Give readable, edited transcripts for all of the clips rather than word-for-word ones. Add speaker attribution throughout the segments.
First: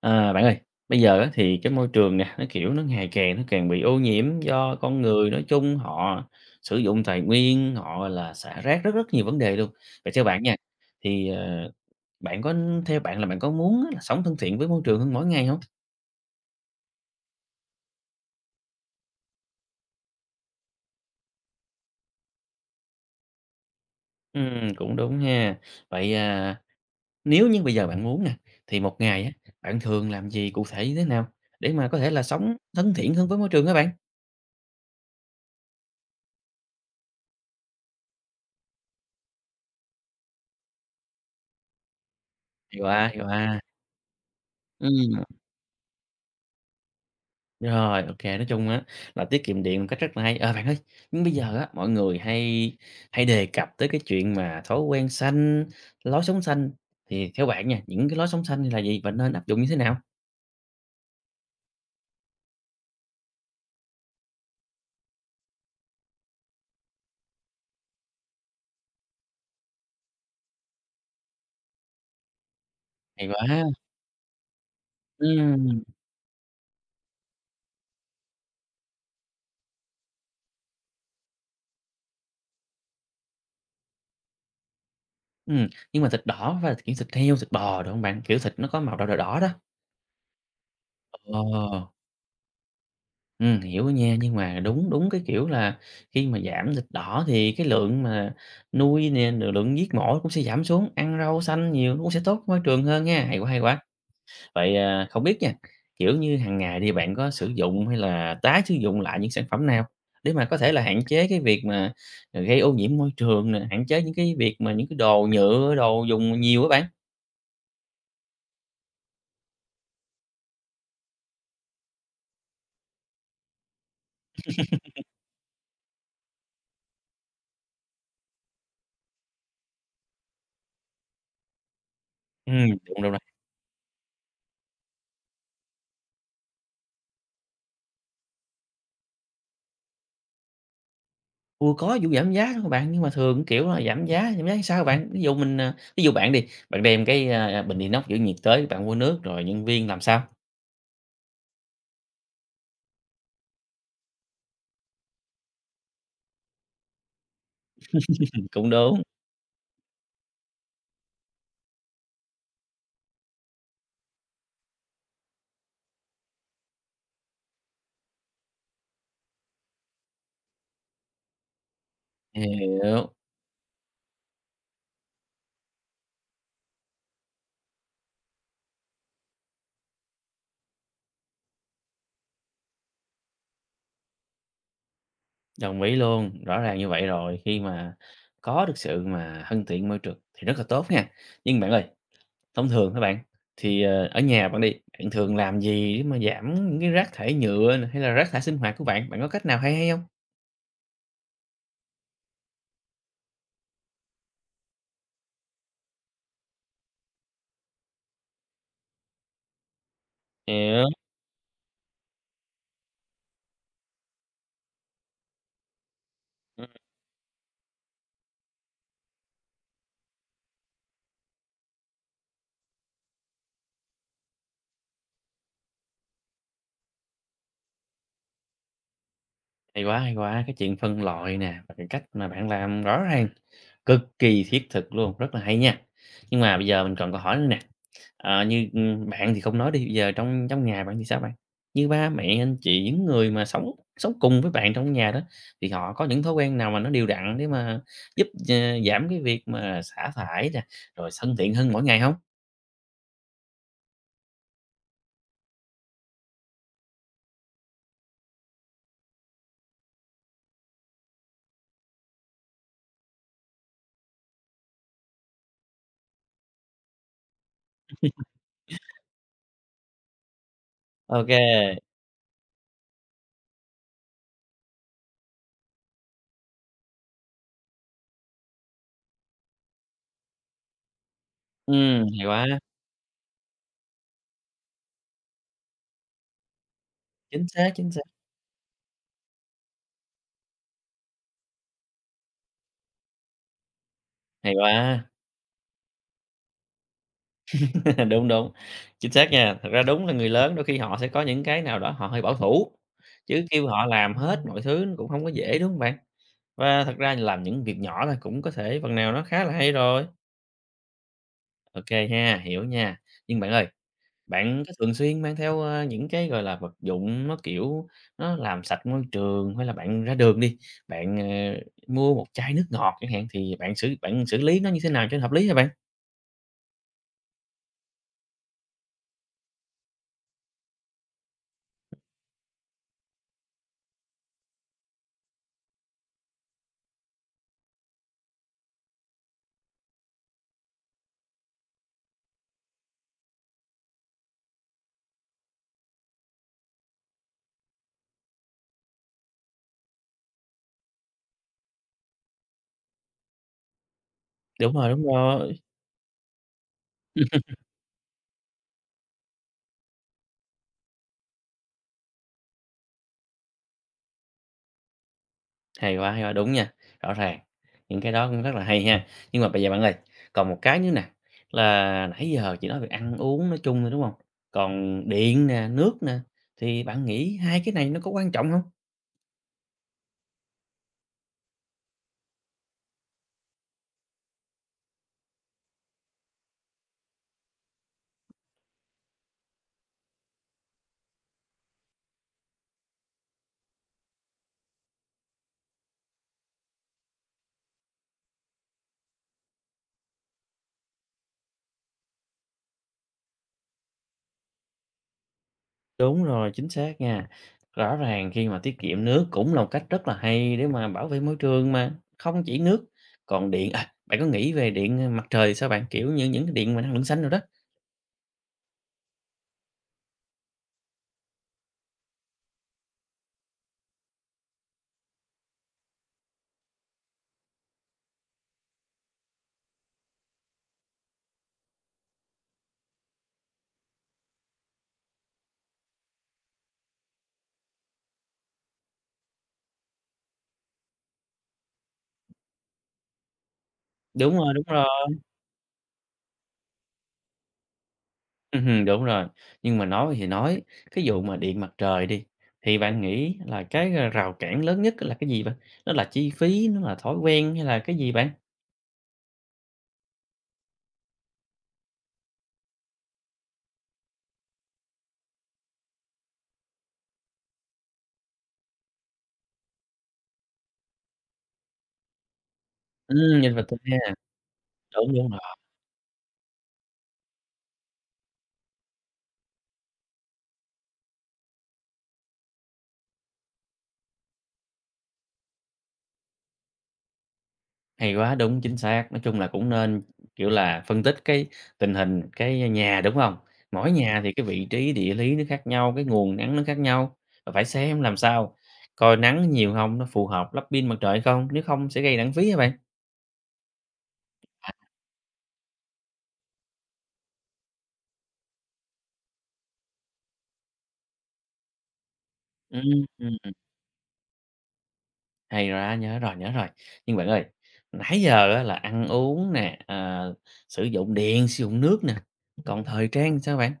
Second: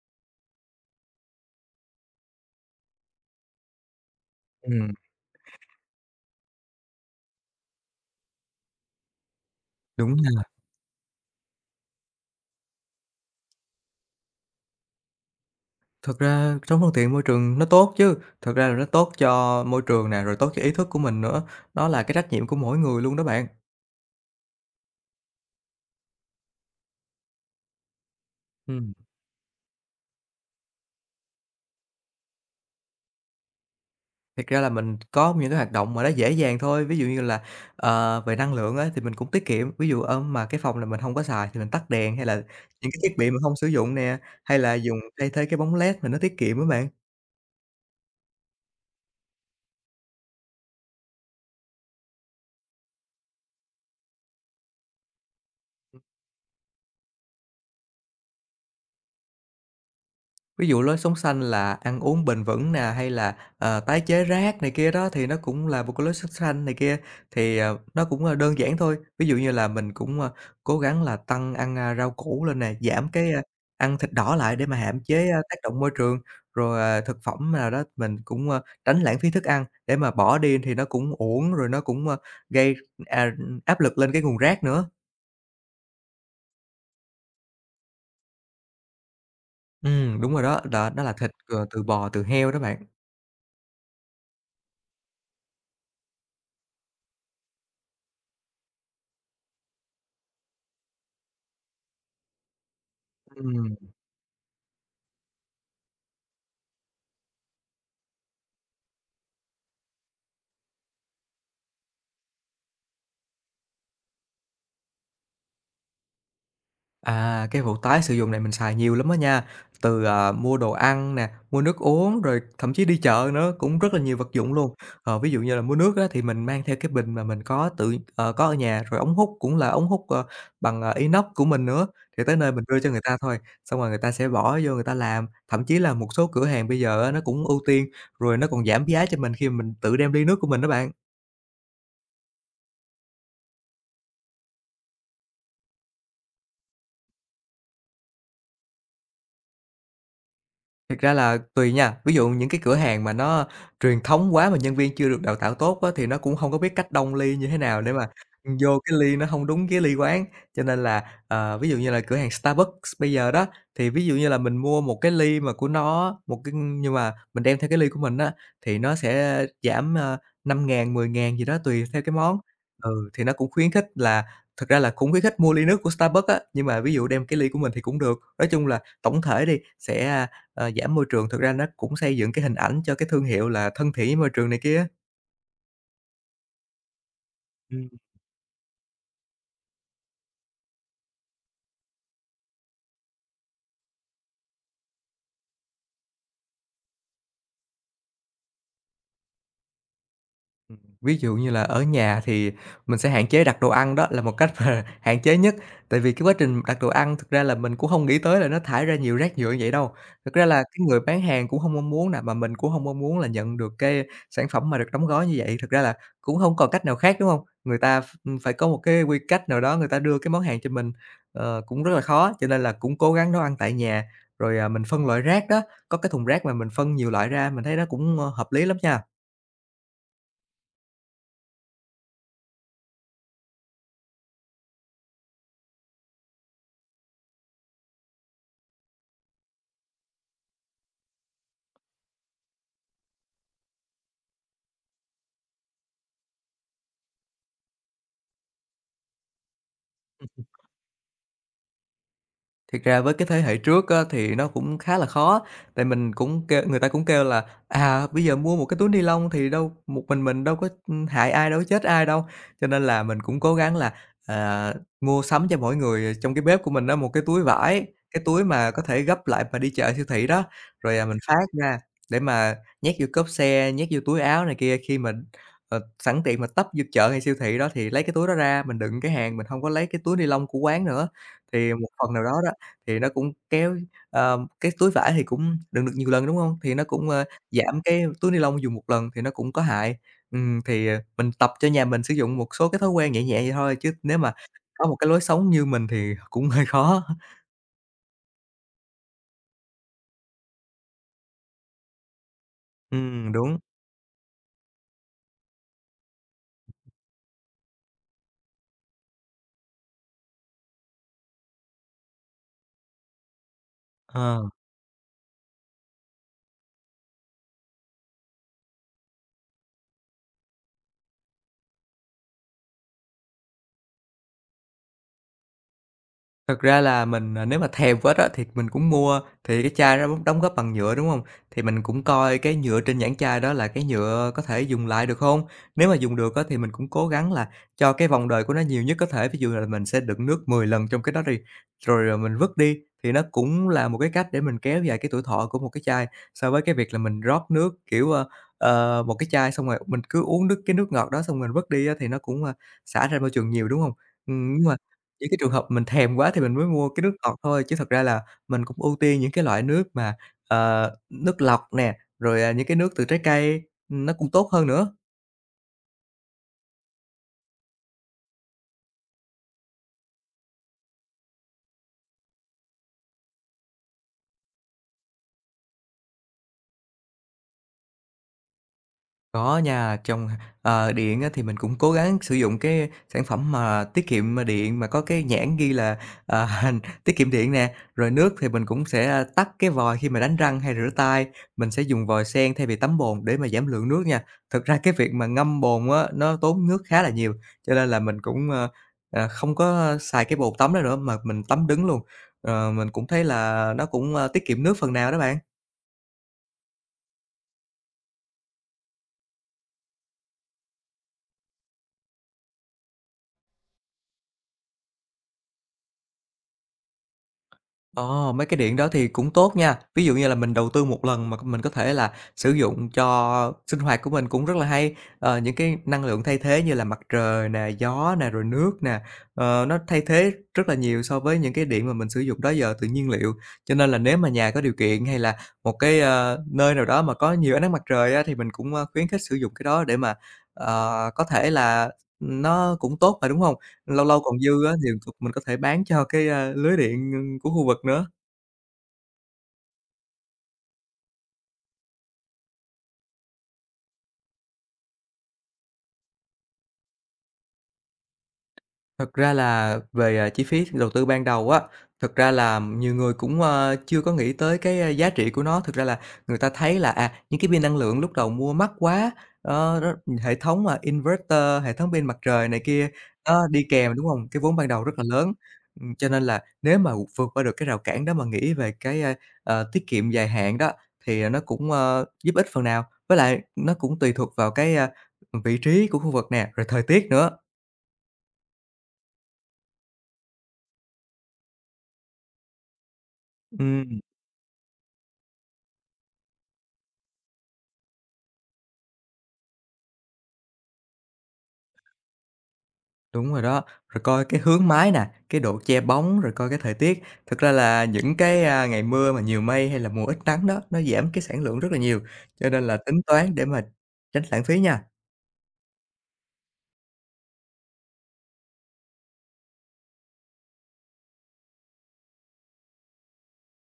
Speaker 1: À, bạn ơi, bây giờ á thì cái môi trường nè, nó ngày càng càng bị ô nhiễm do
Speaker 2: Ừm,
Speaker 1: con người nói chung, họ sử dụng tài nguyên, họ là xả rác rất rất nhiều vấn đề luôn. Vậy
Speaker 2: đúng
Speaker 1: theo bạn
Speaker 2: nha.
Speaker 1: nha, thì, ờ, bạn có theo bạn là bạn có muốn á là sống thân thiện với môi trường hơn mỗi ngày không?
Speaker 2: Thật ra sống thân thiện môi trường nó tốt chứ, thật ra là nó tốt cho môi trường nè, rồi tốt cho ý thức của mình nữa, nó là cái trách nhiệm của mỗi người luôn đó bạn.
Speaker 1: Cũng đúng ha. Vậy, à, nếu như bây giờ bạn muốn nè, thì
Speaker 2: Ừm,
Speaker 1: một ngày á, bạn thường làm gì cụ thể như thế nào để mà có thể là sống thân thiện hơn với môi trường các bạn?
Speaker 2: Thiệt ra là mình có những cái hoạt động mà nó dễ dàng thôi, ví dụ như là, về năng lượng á thì mình cũng tiết kiệm, ví dụ, ở mà cái phòng là mình không có xài thì mình tắt đèn hay là
Speaker 1: Hay
Speaker 2: những cái
Speaker 1: à,
Speaker 2: thiết
Speaker 1: hay
Speaker 2: bị mà không
Speaker 1: à.
Speaker 2: sử dụng nè, hay là
Speaker 1: Ừ.
Speaker 2: dùng thay thế cái bóng led mà nó tiết kiệm á bạn.
Speaker 1: Rồi, ok, nói chung á là tiết kiệm điện một cách rất là hay. Ờ, bạn ơi, nhưng bây giờ á, mọi người hay hay đề cập tới cái chuyện mà thói quen xanh, lối sống xanh, thì theo bạn nha, những cái lối sống xanh là gì và nên áp dụng như thế nào?
Speaker 2: Ví dụ lối sống xanh là ăn uống bền vững nè, hay là, tái chế rác này kia đó, thì nó cũng là một cái lối sống xanh này kia, thì, nó cũng, đơn giản thôi. Ví dụ như là mình cũng, cố gắng là tăng ăn, rau củ lên nè, giảm
Speaker 1: Hay
Speaker 2: cái,
Speaker 1: quá!
Speaker 2: ăn thịt đỏ lại để mà hạn chế, tác động
Speaker 1: Ừm.
Speaker 2: môi trường, rồi, thực phẩm nào đó mình cũng, tránh lãng phí thức ăn để mà bỏ đi thì nó cũng uổng, rồi nó cũng, gây, à, áp lực lên cái nguồn rác nữa.
Speaker 1: Nhưng mà thịt đỏ và kiểu, thịt heo, thịt bò, đúng không bạn? Kiểu, thịt nó có màu đỏ đỏ đỏ đó.
Speaker 2: Đúng rồi đó, đó, đó là thịt,
Speaker 1: Ờ.
Speaker 2: từ bò, từ heo đó bạn.
Speaker 1: Hiểu nha, nhưng mà đúng đúng cái kiểu là khi mà giảm thịt đỏ thì cái lượng mà nuôi nè, rồi lượng giết mổ cũng sẽ giảm xuống, ăn rau xanh nhiều nó cũng sẽ tốt môi trường hơn ha, hay quá, hay
Speaker 2: Ừm.
Speaker 1: quá. Vậy, à, không biết nha, kiểu như, hàng ngày thì bạn có sử dụng hay là tái sử dụng lại những sản phẩm nào để mà có thể là hạn chế cái việc mà, gây ô nhiễm môi trường nè, hạn chế những cái việc mà những cái đồ nhựa, đồ dùng nhiều á bạn?
Speaker 2: À, cái vụ tái sử dụng này mình xài nhiều lắm á nha, từ, mua đồ ăn nè, mua nước uống, rồi thậm chí đi chợ nữa, cũng rất là nhiều vật dụng luôn. Ví dụ như là mua nước á, thì mình mang theo cái bình mà mình có tự có ở nhà, rồi ống hút cũng là ống hút, bằng, inox của mình nữa, thì tới nơi mình đưa cho người
Speaker 1: Đúng, đúng.
Speaker 2: ta thôi, xong rồi người ta sẽ bỏ vô người ta làm. Thậm chí là một số cửa hàng bây giờ á, nó cũng ưu tiên, rồi nó còn giảm giá cho mình khi mà mình tự đem ly nước của mình đó bạn.
Speaker 1: Ủa, có vụ giảm giá thôi bạn, nhưng mà thường, kiểu là, giảm giá làm sao bạn? Ví dụ mình, à, ví dụ bạn đi, bạn đem cái, a, bình inox giữ nhiệt tới, bạn mua nước rồi nhân viên làm sao?
Speaker 2: Thực ra là tùy nha, ví dụ những cái cửa hàng mà nó truyền thống quá mà nhân viên chưa được đào tạo tốt á, thì nó cũng hông có biết cách đong ly như thế nào để mà,
Speaker 1: Cũng
Speaker 2: vô cái
Speaker 1: đúng.
Speaker 2: ly nó hông đúng cái ly quán. Cho nên là, ví dụ như là cửa hàng Starbucks bây giờ đó, thì ví dụ như là mình mua một cái ly mà của nó một cái nhưng mà mình đem theo cái ly của mình á, thì nó sẽ giảm, 5.000, 10.000 gì đó tùy theo cái món. Ừ,
Speaker 1: Hiểu.
Speaker 2: thì nó cũng khuyến khích là thực ra là cũng khuyến khích mua ly nước của Starbucks á, nhưng mà ví dụ đem cái ly của mình thì cũng được. Nói chung là tổng thể đi, sẽ giảm môi trường thực ra nó cũng xây dựng cái hình ảnh cho cái thương hiệu là thân thiện với môi trường này kia.
Speaker 1: Đồng ý luôn, rõ ràng như vậy rồi. Khi
Speaker 2: Ừ,
Speaker 1: mà có được sự mà thân thiện môi trường thì rất là tốt nha. Nhưng bạn ơi, thông thường các bạn, ở nhà bạn đi, bạn thường làm gì để mà giảm những cái rác thải nhựa nè, hay là rác thải sinh hoạt của bạn? Bạn có cách nào hay hay không?
Speaker 2: ví dụ như là ở nhà thì mình sẽ hạn chế đặt đồ ăn, đó là một cách mà hạn chế nhất. Tại vì cái quá trình đặt đồ ăn thực ra là mình cũng không nghĩ tới là nó thải ra nhiều rác nhựa như vậy đâu. Thực ra là
Speaker 1: Hiểu.
Speaker 2: cái người bán hàng cũng không mong muốn nè, mà mình cũng không mong muốn là nhận được cái sản phẩm mà được đóng gói như vậy. Thực ra là cũng không
Speaker 1: Ừm,
Speaker 2: còn cách nào khác, đúng không? Người ta phải có một cái quy cách nào đó người ta đưa cái món hàng cho mình, cũng rất là khó, cho nên là cũng cố gắng nấu ăn tại nhà. Rồi, mình phân loại rác đó, có cái thùng rác mà mình phân nhiều loại ra, mình thấy nó cũng, hợp lý lắm nha.
Speaker 1: hay quá, cái chuyện phân loại nè, và cái cách mà bạn làm rõ ràng cực kỳ thiết thực luôn, rất là hay nha. Nhưng mà bây giờ mình còn câu hỏi nữa nè, bạn thì không nói đi, bây giờ trong trong nhà bạn thì sao bạn? Như ba mẹ, anh chị, những người mà sống sống cùng với bạn trong nhà đó, thì họ có những thói quen nào mà nó đều đặn để mà giúp d giảm cái việc mà xả thải nè, rồi thân thiện hơn mỗi ngày không?
Speaker 2: Thiệt ra với cái thế hệ trước á, thì nó cũng khá là khó, tại mình cũng kêu người ta cũng kêu là, bây giờ mua một cái túi ni lông thì đâu một mình đâu có, hại ai, đâu có chết ai đâu. Cho nên là mình cũng cố gắng là, à, mua sắm cho mỗi người trong cái bếp của mình đó một cái túi vải, cái túi mà có thể gấp lại mà đi chợ siêu thị đó, rồi, mình
Speaker 1: Ok,
Speaker 2: phát
Speaker 1: kê.
Speaker 2: ra để mà nhét vô cốp xe, nhét vô túi áo này kia. Khi mà, sẵn tiện mà tấp vô chợ hay siêu thị đó thì lấy cái túi đó ra, mình đựng cái hàng, mình không có lấy cái túi ni lông của quán nữa. Thì một phần nào
Speaker 1: Hay
Speaker 2: đó đó
Speaker 1: quá,
Speaker 2: thì nó cũng cái túi vải thì cũng đựng được nhiều lần, đúng hông? Thì nó cũng,
Speaker 1: chính xác,
Speaker 2: giảm
Speaker 1: chính xác.
Speaker 2: cái túi ni lông dùng một lần thì nó cũng có hại. Thì, mình tập cho nhà mình sử dụng một số cái thói quen nhẹ nhẹ vậy thôi, chứ nếu mà
Speaker 1: Hay
Speaker 2: có một cái
Speaker 1: quá.
Speaker 2: lối sống như mình thì cũng hơi khó.
Speaker 1: Đúng, đúng, chính xác nha. Thật ra đúng là người lớn đôi khi họ sẽ có những cái nào đó họ hơi bảo thủ, chứ
Speaker 2: Đúng,
Speaker 1: kêu họ làm hết mọi thứ nó cũng không có dễ, đúng không bạn? Và thật ra làm những việc nhỏ là cũng có thể phần nào nó khá là hay rồi. OK ha, hiểu nha. Nhưng bạn ơi,
Speaker 2: ờ.
Speaker 1: bạn có thường xuyên mang theo, những cái, gọi là, vật dụng nó, kiểu, nó làm sạch môi trường hay là bạn ra đường đi, bạn, ờ, mua một chai nước ngọt chẳng hạn, thì bạn xử lý nó như thế nào cho hợp lý hả bạn?
Speaker 2: Thật ra là mình, nếu mà thèm quá đó thì mình cũng mua, thì cái chai đó đóng đóng góp bằng nhựa, đúng không? Thì mình cũng coi cái nhựa trên nhãn chai đó là cái nhựa có thể dùng lại được không? Nếu mà dùng được á, thì mình cũng cố gắng là cho cái vòng đời của nó nhiều nhất có thể, ví dụ là mình sẽ đựng nước 10 lần trong cái đó đi, rồi, mình vứt đi, thì nó cũng là một cái cách để mình kéo dài cái tuổi thọ của một cái chai, so với cái việc là mình rót nước, kiểu, một cái chai xong rồi mình cứ uống nước cái nước ngọt đó xong mình vứt đi á, thì nó cũng, xả ra môi trường nhiều, đúng không? Nhưng
Speaker 1: Đúng
Speaker 2: mà
Speaker 1: rồi, đúng
Speaker 2: những cái trường
Speaker 1: rồi.
Speaker 2: hợp mình thèm quá thì mình mới mua cái nước ngọt thôi, chứ thật ra là mình cũng ưu tiên những cái loại nước mà, nước lọc nè, rồi, những cái nước từ trái cây, nó cũng tốt hơn nữa.
Speaker 1: Hay quá, đúng nha, rõ ràng, những cái đó cũng rất là hay ha. Nhưng mà bây giờ bạn ơi, còn một cái nữa nè, là nãy giờ chỉ nói về ăn uống nói chung thôi, đúng không? Còn điện nè, nước nè, thì bạn nghĩ hai cái này nó có quan trọng không?
Speaker 2: Có nha, trong, điện á thì mình cũng cố gắng sử dụng cái sản phẩm mà tiết kiệm, điện mà có cái nhãn ghi là, ờ, tiết kiệm điện nè. Rồi nước thì mình cũng sẽ, tắt cái vòi khi mà đánh răng hay rửa tay, mình sẽ dùng vòi sen thay vì tắm bồn để mà giảm lượng nước nha. Thực ra cái việc mà ngâm bồn á, nó tốn nước khá là nhiều, cho nên là mình cũng, không có xài cái bồn tắm đó nữa mà mình tắm đứng luôn. Mình cũng thấy là nó cũng, tiết kiệm nước phần nào đó bạn.
Speaker 1: Đúng rồi, chính xác nha. Rõ ràng khi mà tiết kiệm nước cũng là một cách rất là hay để mà bảo vệ môi trường mà, không chỉ nước, còn điện à, bạn có nghĩ về điện, mặt trời sao bạn? Kiểu như những cái điện mà năng lượng xanh rồi đó.
Speaker 2: Ờ, Mấy cái điện đó thì cũng tốt nha. Ví dụ như là mình đầu tư một lần mà mình có thể là sử dụng cho sinh hoạt của mình cũng rất là hay. Ờ, những cái năng lượng thay thế như là mặt trời nè, gió nè, rồi nước nè, nó thay thế rất là nhiều so với những cái điện mà mình sử dụng đó giờ từ nhiên liệu. Cho nên là nếu mà nhà có điều kiện hay là một cái, nơi nào đó mà có nhiều ánh nắng mặt trời á, thì mình cũng, khuyến khích sử dụng cái đó để mà, có thể là nó cũng tốt mà, đúng không? Lâu lâu
Speaker 1: Đúng
Speaker 2: còn dư
Speaker 1: rồi, đúng
Speaker 2: á thì
Speaker 1: rồi.
Speaker 2: mình có thể bán cho cái, lưới điện, của khu vực nữa.
Speaker 1: Ừm, đúng rồi. Nhưng mà nói thì nói, cái vụ mà điện mặt trời đi, thì bạn nghĩ là rào cản lớn nhất là cái gì bạn? Nó là chi phí, nó là thói quen hay là cái gì bạn?
Speaker 2: Thật ra là về, chi phí đầu tư ban đầu á, thật ra là nhiều người cũng, chưa có nghĩ tới cái, giá trị của nó. Thực ra là người ta thấy là, những cái pin năng lượng lúc đầu mua mắc quá, đó hệ thống, inverter, hệ thống pin mặt trời này kia, đó,
Speaker 1: Nhìn
Speaker 2: đi
Speaker 1: vật thực
Speaker 2: kèm, đúng
Speaker 1: ha.
Speaker 2: không? Cái vốn ban đầu rất là
Speaker 1: Đúng, đúng
Speaker 2: lớn.
Speaker 1: rồi.
Speaker 2: Cho nên là nếu mà vượt qua được cái rào cản đó mà nghĩ về cái, tiết kiệm dài hạn đó, thì nó cũng, giúp ích phần nào. Với lại nó cũng tùy thuộc vào cái, vị trí của khu vực nè, rồi thời tiết nữa.
Speaker 1: Hay quá, đúng, chính xác. Nói chung là cũng nên, kiểu là, phân tích cái tình hình cái nhà, đúng hông? Mỗi
Speaker 2: Ừm.
Speaker 1: nhà thì cái vị trí địa lý nó khác nhau, cái nguồn nắng nó khác nhau, và phải xem làm sao coi nắng nhiều hông, nó phù hợp lắp pin mặt trời hay không, nếu không sẽ gây lãng phí á bạn.
Speaker 2: Đúng rồi đó, rồi coi cái hướng
Speaker 1: À.
Speaker 2: mái nè, cái độ che bóng, rồi coi cái thời tiết. Thực ra là những cái, ngày mưa mà nhiều mây hay là mùa ít nắng đó, nó giảm cái sản lượng rất là nhiều, cho nên là tính toán để
Speaker 1: Ừm.
Speaker 2: mà tránh lãng phí nha.
Speaker 1: Hay ra nhớ rồi, nhớ rồi. Nhưng bạn ơi, nãy giờ á là ăn uống nè, sử dụng điện, sử dụng nước nè, còn thời trang sao bạn?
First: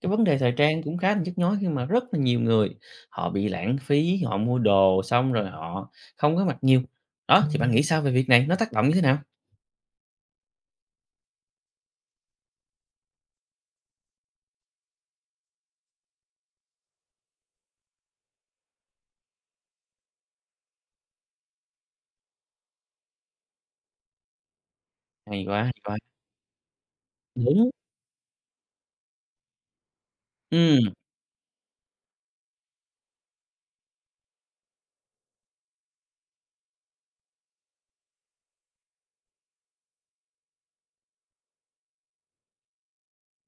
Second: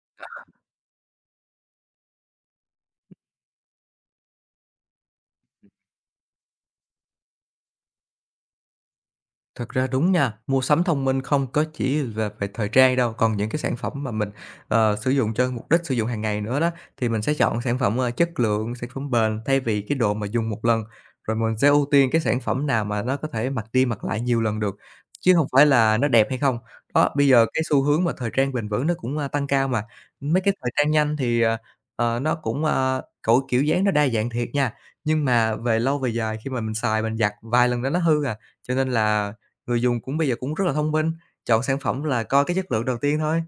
Speaker 1: Cái vấn đề thời trang cũng khá là nhức nhối khi mà rất là nhiều người họ bị lãng phí, họ mua đồ xong rồi họ không có mặc nhiều. Đó, thì bạn nghĩ sao về việc này? Nó tác động như thế nào?
Speaker 2: Thật ra đúng nha, mua sắm thông minh không có chỉ là về thời trang đâu, còn những cái sản phẩm mà mình, sử dụng cho mục đích sử dụng hàng ngày nữa đó, thì mình sẽ chọn sản phẩm, chất lượng, sản phẩm bền thay vì cái đồ mà dùng một lần. Rồi mình sẽ ưu tiên cái sản phẩm nào mà nó có thể mặc đi mặc lại nhiều lần được, chứ
Speaker 1: Hay
Speaker 2: không
Speaker 1: quá,
Speaker 2: phải
Speaker 1: hay quá.
Speaker 2: là nó đẹp hay không. Đó, bây giờ cái
Speaker 1: Đúng.
Speaker 2: xu hướng mà thời trang bền vững nó cũng, tăng cao mà, mấy cái thời trang
Speaker 1: Ừm.
Speaker 2: nhanh thì, nó cũng, cỗi kiểu dáng nó đa dạng thiệt nha, nhưng mà về lâu về dài khi mà mình xài mình giặt vài lần là nó hư à, cho nên là người dùng cũng bây giờ cũng rất là thông minh, chọn sản phẩm là coi cái chất lượng đầu tiên thôi.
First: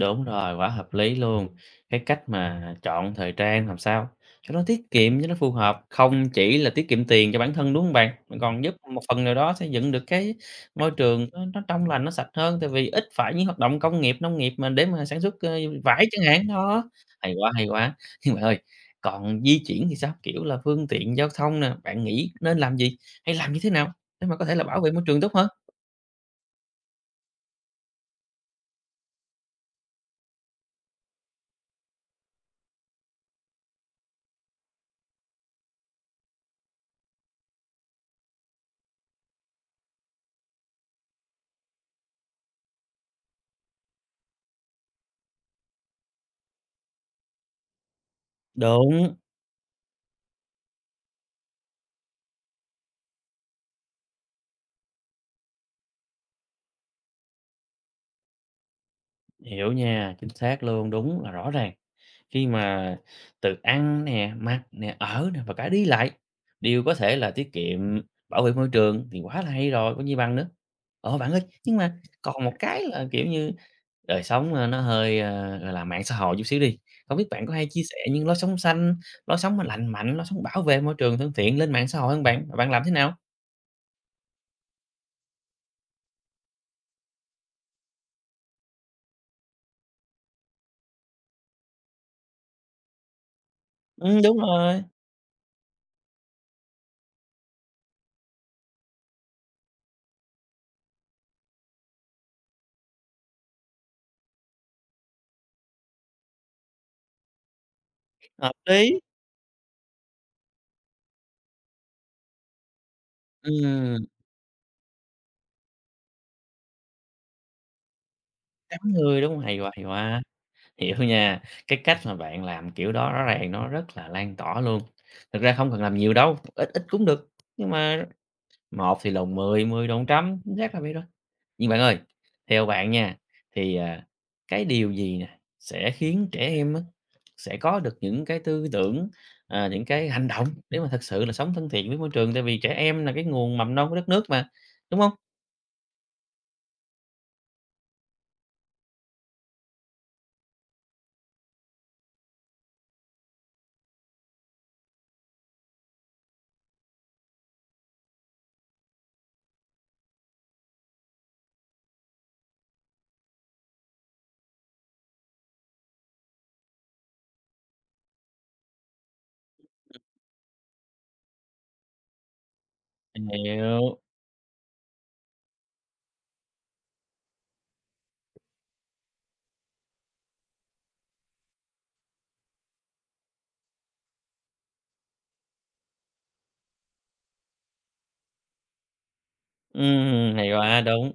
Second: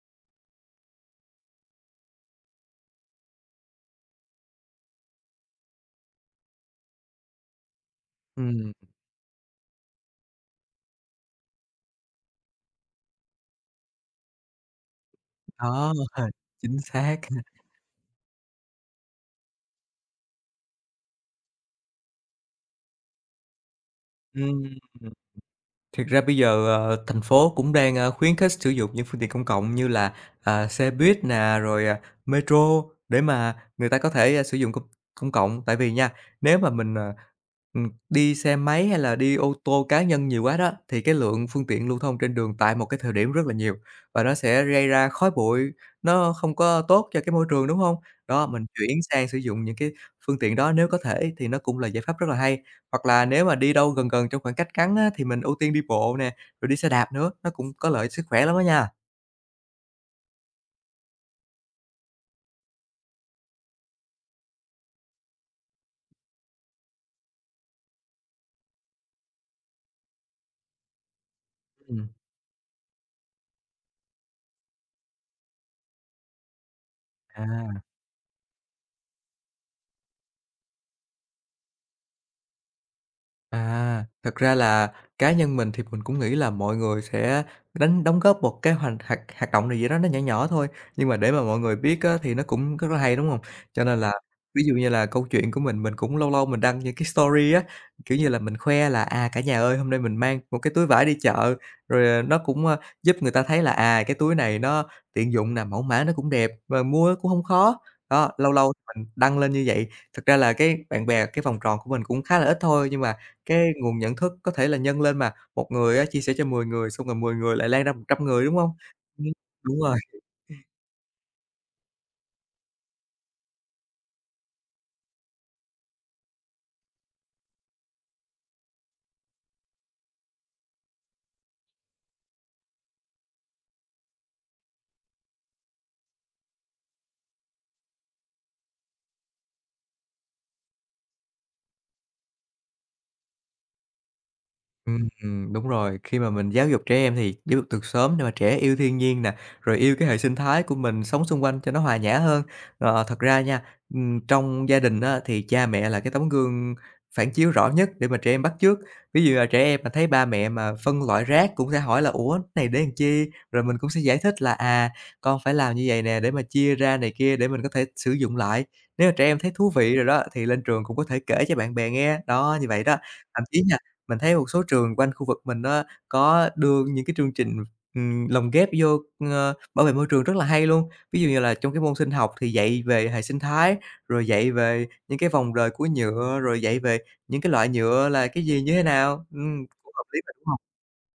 Speaker 1: Đúng rồi, quá hợp lý luôn. Cái cách mà chọn thời trang làm sao cho nó tiết kiệm, cho nó phù hợp, không chỉ là tiết kiệm tiền cho bản thân, đúng không bạn? Mà còn
Speaker 2: Ừm,
Speaker 1: giúp một phần nào đó xây dựng được cái môi trường nó trong lành, nó sạch hơn, tại vì ít phải những hoạt động công nghiệp, nông nghiệp mà để mà sản xuất,
Speaker 2: đó,
Speaker 1: vải chẳng hạn,
Speaker 2: chính
Speaker 1: đó.
Speaker 2: xác.
Speaker 1: Hay quá, hay quá! Nhưng bạn ơi, còn di chuyển thì sao? Kiểu là phương tiện giao thông nè, bạn nghĩ nên làm gì, hay làm như thế nào để mà có thể
Speaker 2: Ừm.
Speaker 1: là bảo vệ môi trường tốt hơn?
Speaker 2: Thực ra bây giờ, thành phố cũng đang, khuyến khích sử dụng những phương tiện công cộng như là, xe buýt nè, rồi, metro để mà người ta có thể, sử dụng công công cộng. Tại vì nha, nếu mà mình, đi xe máy hay là đi ô tô cá nhân nhiều quá đó, thì cái lượng phương tiện lưu thông trên đường tại một cái thời điểm rất là nhiều và nó sẽ gây ra khói bụi, nó không có tốt cho cái môi trường, đúng không? Đó, mình chuyển
Speaker 1: Đúng,
Speaker 2: sang sử dụng những cái phương tiện đó nếu có thể thì nó cũng là giải pháp rất là hay. Hoặc là nếu mà đi đâu gần gần trong khoảng cách ngắn á, thì mình ưu tiên đi bộ nè, rồi đi xe đạp nữa, nó cũng có lợi sức khỏe lắm đó nha.
Speaker 1: hiểu nha, chính xác luôn, đúng là rõ ràng. Khi mà từ ăn nè, mặc nè, ở nè và cả đi lại đều có thể là tiết kiệm, bảo vệ môi trường thì quá là hay rồi, có gì bằng nữa. Ờ, bạn ơi, nhưng mà
Speaker 2: Ừm.
Speaker 1: còn một cái là, kiểu như, đời sống, nó hơi, gọi là, mạng xã hội chút xíu đi, không biết bạn có hay chia
Speaker 2: À.
Speaker 1: sẻ những lối sống xanh, lối sống mà lành mạnh, lối sống bảo vệ môi trường thân thiện lên mạng xã hội không bạn? Và bạn làm thế nào?
Speaker 2: À, thật ra là cá nhân mình thì mình cũng nghĩ là mọi người sẽ đánh đóng góp một cái hoạt hoạt hoạt động này gì đó nó nhỏ nhỏ thôi, nhưng mà để mà mọi người biết á thì nó cũng rất là hay, đúng không? Cho nên là
Speaker 1: Đúng
Speaker 2: ví dụ
Speaker 1: rồi,
Speaker 2: như là câu chuyện của mình cũng lâu lâu mình đăng những cái story á, kiểu như là, mình khoe là "À, cả nhà ơi, hôm nay mình mang một cái túi vải đi chợ." Rồi, nó cũng, giúp người ta thấy là, cái túi này nó tiện dụng nè, mẫu mã nó cũng đẹp và mua cũng không khó. Đó,
Speaker 1: hợp
Speaker 2: lâu lâu
Speaker 1: lý.
Speaker 2: mình đăng lên như vậy. Thật ra là cái bạn bè, cái vòng tròn của mình cũng khá là ít thôi, nhưng mà cái nguồn
Speaker 1: Ừm,
Speaker 2: nhận thức có thể là nhân lên mà, một người á chia sẻ cho 10 người, xong rồi 10 người lại lan ra 100 người, đúng hông?
Speaker 1: ngắm người,
Speaker 2: Ừm,
Speaker 1: đúng không, hay quá,
Speaker 2: đúng
Speaker 1: hay
Speaker 2: rồi.
Speaker 1: quá. Hiểu nha, cái cách mà bạn làm kiểu đó rõ ràng nó rất là lan tỏa luôn. Thực ra không cần làm nhiều đâu, ít ít cũng được, nhưng mà một thì lồng 10, 10 đồng trăm, chính xác là vậy rồi. Nhưng bạn ơi, theo bạn nha, thì, à, cái điều gì nè sẽ khiến trẻ em á, sẽ có được những cái tư tưởng, những cái hành động để mà thực sự là sống thân thiện với môi trường? Tại vì trẻ em là cái nguồn mầm non của đất nước mà, đúng không?
Speaker 2: Đúng rồi. Khi mà mình giáo dục trẻ em thì giáo dục từ sớm để mà trẻ yêu thiên nhiên nè, rồi yêu cái hệ sinh thái của mình sống xung quanh cho nó hòa nhã hơn. Ờ, thật ra nha, trong gia đình á, thì cha mẹ là cái tấm gương phản chiếu rõ nhất để mà trẻ em bắt chước. Ví dụ là trẻ em mà thấy ba mẹ mà phân loại rác cũng sẽ hỏi là "Ủa, cái này để làm chi?" Rồi mình cũng sẽ giải thích là "À, con phải làm như vậy nè để mà chia ra này kia để mình có thể sử dụng lại." Nếu mà trẻ em thấy thú vị rồi đó, thì lên trường cũng có thể kể cho bạn bè nghe. Đó, như vậy đó. Thậm chí nha,
Speaker 1: Hiểu.
Speaker 2: mình thấy một số trường quanh khu vực mình đó có đưa những cái chương trình, lồng ghép vô, bảo vệ môi trường rất là hay luôn. Ví dụ như là trong cái môn sinh học thì dạy về hệ sinh thái, rồi dạy về những cái vòng đời của nhựa, rồi dạy về những cái loại nhựa là cái gì, như thế nào. Cũng hợp lý mà,
Speaker 1: Ừm,
Speaker 2: đúng
Speaker 1: hay
Speaker 2: không?
Speaker 1: quá, đúng.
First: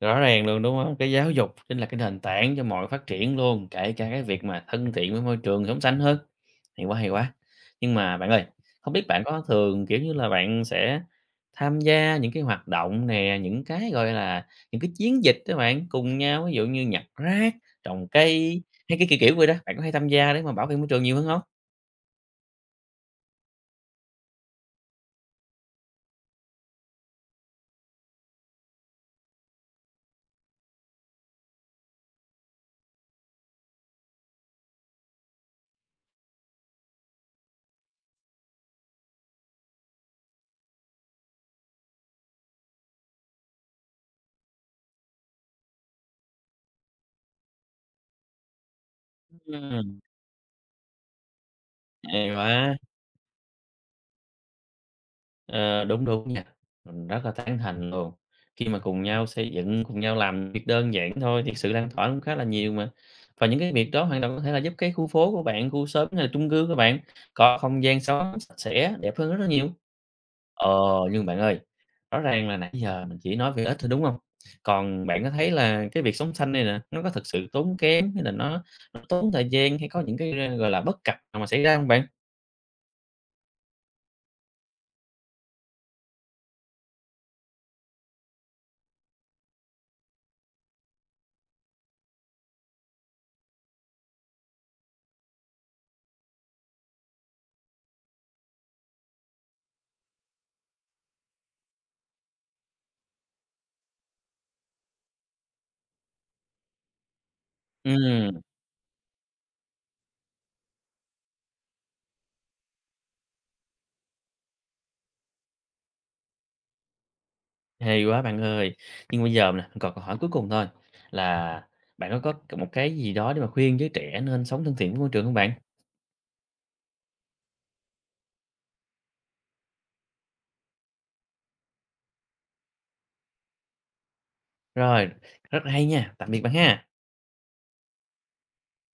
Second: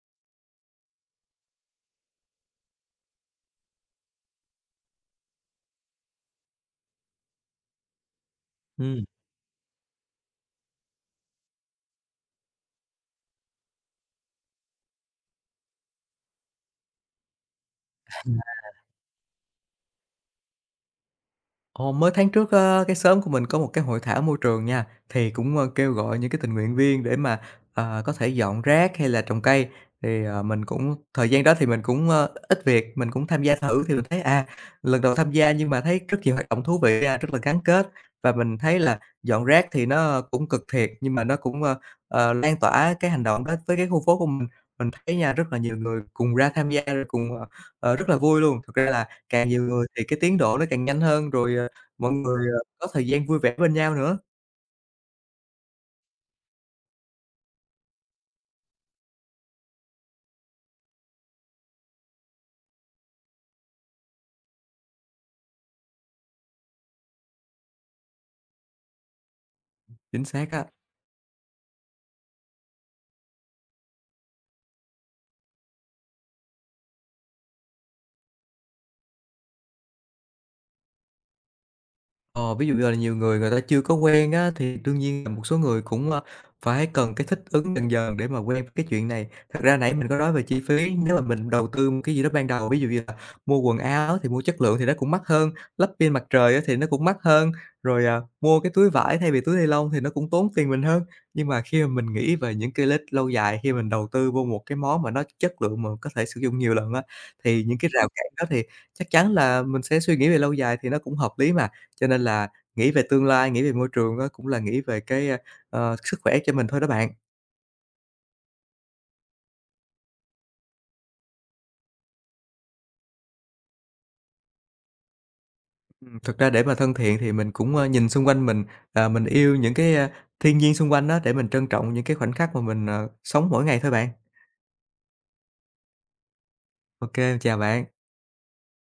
Speaker 1: Rõ ràng luôn, đúng không? Cái giáo dục chính là cái nền tảng cho mọi phát triển luôn, kể cả cái việc mà thân thiện với môi trường, sống xanh hơn. Hay quá, hay quá! Nhưng mà bạn ơi, không
Speaker 2: Ừm.
Speaker 1: biết bạn có thường, kiểu như là, bạn sẽ tham gia những cái hoạt động nè, những cái, gọi là, những cái chiến dịch các bạn, cùng nhau, ví dụ như nhặt rác, trồng cây, hay cái kiểu, kiểu vậy đó, bạn có hay tham gia để mà bảo vệ môi trường nhiều hơn không?
Speaker 2: Ồ, mới tháng trước á, cái xóm của mình có một cái hội thảo môi trường nha, thì cũng kêu gọi những cái tình nguyện viên để mà có thể dọn rác hay là trồng cây. Thì mình cũng thời gian đó thì mình cũng ít việc, mình cũng tham gia thử thì mình thấy à, lần đầu tham gia nhưng mà thấy rất nhiều hoạt động thú vị nha, rất là gắn kết và mình thấy là dọn rác thì nó cũng cực thiệt nhưng mà nó cũng lan tỏa cái hành động đó tới cái khu phố của mình. Mình thấy nha rất là nhiều người cùng ra tham gia rồi cùng rất là vui luôn. Thực ra là càng nhiều người
Speaker 1: Ừm,
Speaker 2: thì cái tiến độ nó càng nhanh hơn rồi ờ, Mọi
Speaker 1: hay
Speaker 2: người,
Speaker 1: quá!
Speaker 2: có thời gian vui vẻ bên nhau nữa.
Speaker 1: Ờ, đúng, đúng nha, mình rất là tán thành luôn. Khi mà cùng nhau xây dựng, cùng nhau làm việc đơn giản thôi thì sự lan tỏa cũng khá là nhiều mà. Và những cái việc đó hoàn toàn có thể là giúp cái khu phố của bạn, khu xóm hay là chung cư của bạn có không gian sống sạch sẽ, đẹp hơn rất là nhiều.
Speaker 2: Chính xác á.
Speaker 1: Ờ, nhưng bạn ơi, rõ ràng là nãy giờ mình chỉ nói về ít thôi, đúng không? Còn bạn có thấy là cái việc sống xanh này nè, nó có thực sự tốn kém hay là nó tốn thời gian hay có những cái, gọi là, bất cập nào mà xảy ra không bạn?
Speaker 2: Ờ, ví dụ như là nhiều người, người ta chưa có quen á, thì đương nhiên là một số người cũng, phải cần cái thích ứng dần dần để mà quen với cái chuyện này. Thật ra nãy mình có nói về chi phí, nếu mà mình đầu tư một cái gì đó ban đầu, ví dụ như là mua quần áo thì mua chất lượng thì nó cũng mắc hơn, lắp pin mặt trời á thì nó cũng mắc hơn, rồi, mua cái túi vải thay vì túi ni lông thì nó cũng tốn tiền mình hơn. Nhưng mà khi mà mình nghĩ về những cái lợi ích lâu dài, khi mình đầu tư vô một cái món mà nó chất lượng mà có thể sử dụng nhiều lần á, thì những cái rào cản
Speaker 1: Ừm.
Speaker 2: đó thì chắc chắn là mình sẽ suy nghĩ về lâu dài thì nó cũng hợp lý mà. Cho nên là nghĩ về tương lai, nghĩ về môi trường á, cũng là nghĩ về cái, sức khỏe cho mình thôi đó bạn.
Speaker 1: Hay quá bạn ơi! Nhưng bây giờ nè, mình còn câu hỏi cuối cùng thôi, là bạn có một cái gì đó để mà khuyên giới trẻ nên sống thân thiện với môi trường không bạn?
Speaker 2: Thực ra để mà thân thiện thì mình cũng, nhìn xung quanh mình, mình yêu những cái, thiên nhiên xung quanh đó để mình trân trọng những cái khoảnh khắc mà mình, sống mỗi ngày thôi bạn.
Speaker 1: Rồi, rất là hay nha, tạm biệt bạn ha!
Speaker 2: Ok, chào bạn.